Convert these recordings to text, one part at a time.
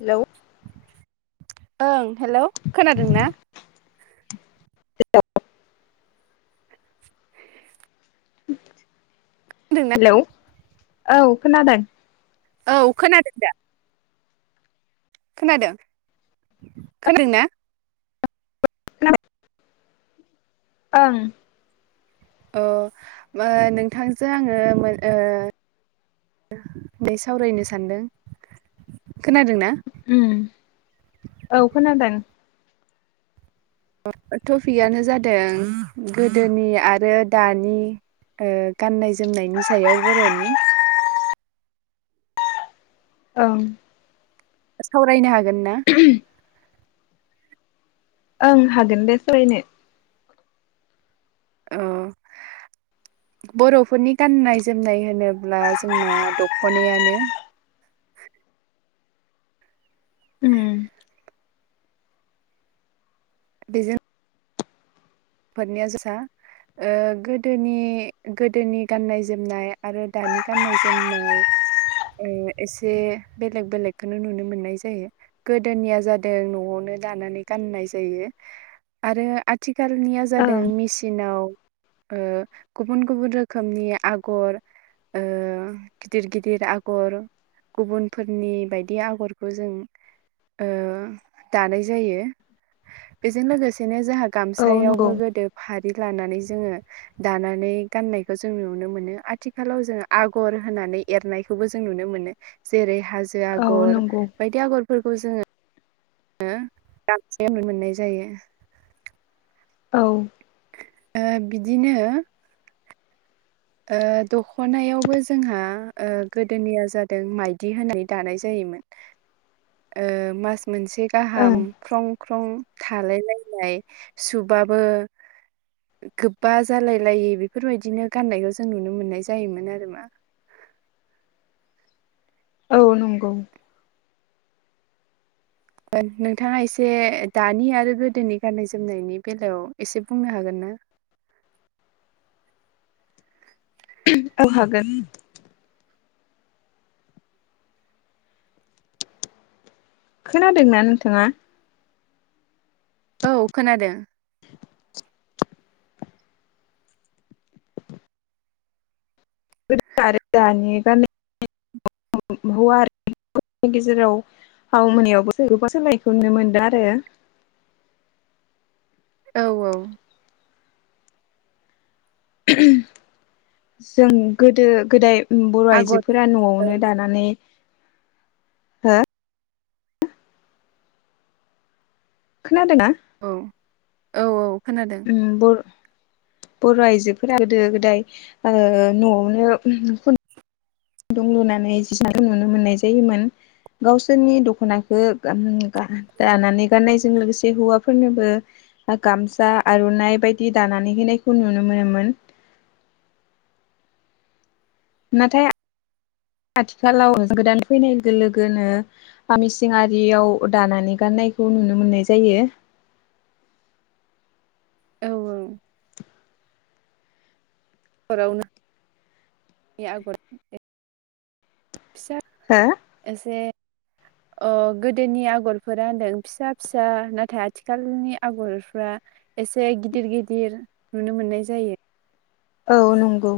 Hello ओं hello खोनादों ना। आंथ खोनादों ना हेलौ औ खोनादों। औ खोनादों दा। खोनादों खोनादों ना? ओं अ नोंथांजों आङो। नै सावरायनो सानदों खोनादोंना? औ खोनादों टपिकआनो जादों गोदोनि आरो दानि गाननाय जोमनायनि सायाव बर'नि ओं। सावरायनो हागोन ना [inaudible] ओं हागोन दे सोलायनो औ। बर'फोरनि गाननाय जोमनाय होनोब्ला जोंना दख'नायानो। उम जिजाइन फोरनिया जोसा गोदोनि गोदोनि गाननाय जोमनाय आरो दानि गाननाय जोमनाय। एसे बेलेग बेलेगखौनो नुनो मोननाय जायो गोदोनिया जादों न'आवनो दानानै गाननाय जायो आरो आथिखाल आलनिया जादों ओं मेसिनाव गुबुन गुबुन रोखोमनि आगर गिदिर गिदिर आगर। गुबुनफोरनि बायदि आगरखौ जों दानाय जायो बेजों लोगोसेनो जोंहा गाम औ फिथायायावबो नंगौ गोदो फारि लानानै जोङो। दानानै गाननायखौ जों नुनो मोनो आथिखालाव जों आगर होनानै एरनायखौबो जों नुनो मोनो। जेरै हाजो औ आगर नंगौ बायदि आगरफोरखौ जोङो। हो दामसेयावनो मोननाय जायो। औ। बिदिनो। दख'नायावबो जोंहा गोदोनिया जादों माइदि होननानै दानाय जायोमोन। मास मोनसे गाहाम ओं ख्रं ख्रं थालाय लायलाय सुबाबो। गोबा जालाय लायि बेफोरबायदिनो गाननायखौ जों नुनो मोननाय जायोमोन आरो मा? औ नंगौ। नोंथाङा एसे दानि आरो गोदोनि गाननाय जोमनायनि बेलायाव एसे बुंनो हागोन ना। औ हागोन खोनादोंना नोंथाङा औ खोनादों। द नि गेजेराव ह मोनायावबोखौबा सोलायखौ नुनो मोनदों आरो। औ औ। जों गोदो गोदाय बर' आगर आइजोफोरा औ न'आवनो दानानै हो खोनादोंना औ औ औ खोनादों बर बर' आइजोफोरा गोदो गोदाय न'आवनो खुनदुं लुनानै जिखौ नुनो मोननाय जायोमोन गावसोरनि दख'नाखौ दानानै गाननायजों लोगोसे हौवाफोरनोबो गामसा आर'नाइ बायदि दानानै होनायखौ नुनो मोनोमोन नाथाय आथिखालाव गोदान फैनाय लोगो लोगोनो गामिआरियाव दानानै गाननायखौ नुनो मोननाय जायो औ औ हरावनो बे आगर फिसा हो एसे अ गोदोनि आगरफोरा होनदों फिसा फिसा नाथाय आथिखालनि आगरफ्रा एसे गिदिर गिदिर नुनो मोननाय जायो औ नंगौ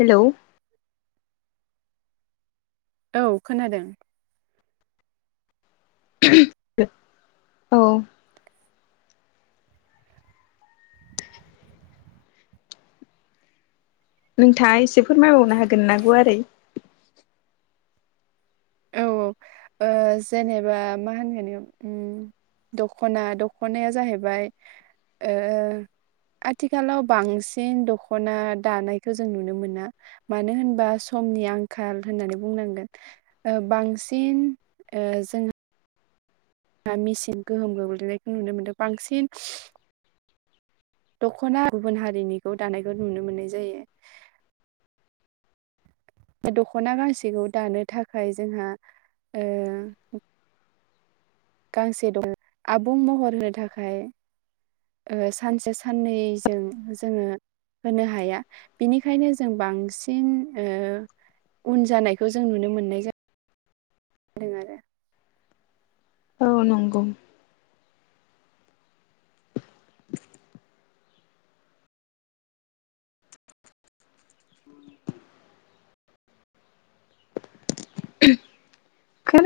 हेल' औ खोनादों औ नोंथाङा एसे फोरमायबावनो हागोन ना गुवारै औ औ जेनेबा मा होनगोन याव दख'ना दख'नाया जाहैबाय आथिखालाव बांसिन दख'ना दानायखौ जों नुनो मोना मानो होनबा समनि आंखाल होननानै बुंनांगोन बांसिन जों मेसिन गोहोम गोग्लैनायखौ नुनो मोनदों बांसिन दख'ना गुबुन हारिनिखौ दानायखौ नुनो मोननाय जायो दख'ना गांसेखौ दानो थाखाय जोंहा गांसे दं आबुं महर होनो थाखाय सानसे साननैजों जोङो होनो हाया बिनिखायनो जों बांसिन उन जानायखौ जों नुनो मोननाय जा दों आरो औ नंगौ [inaudible] खोन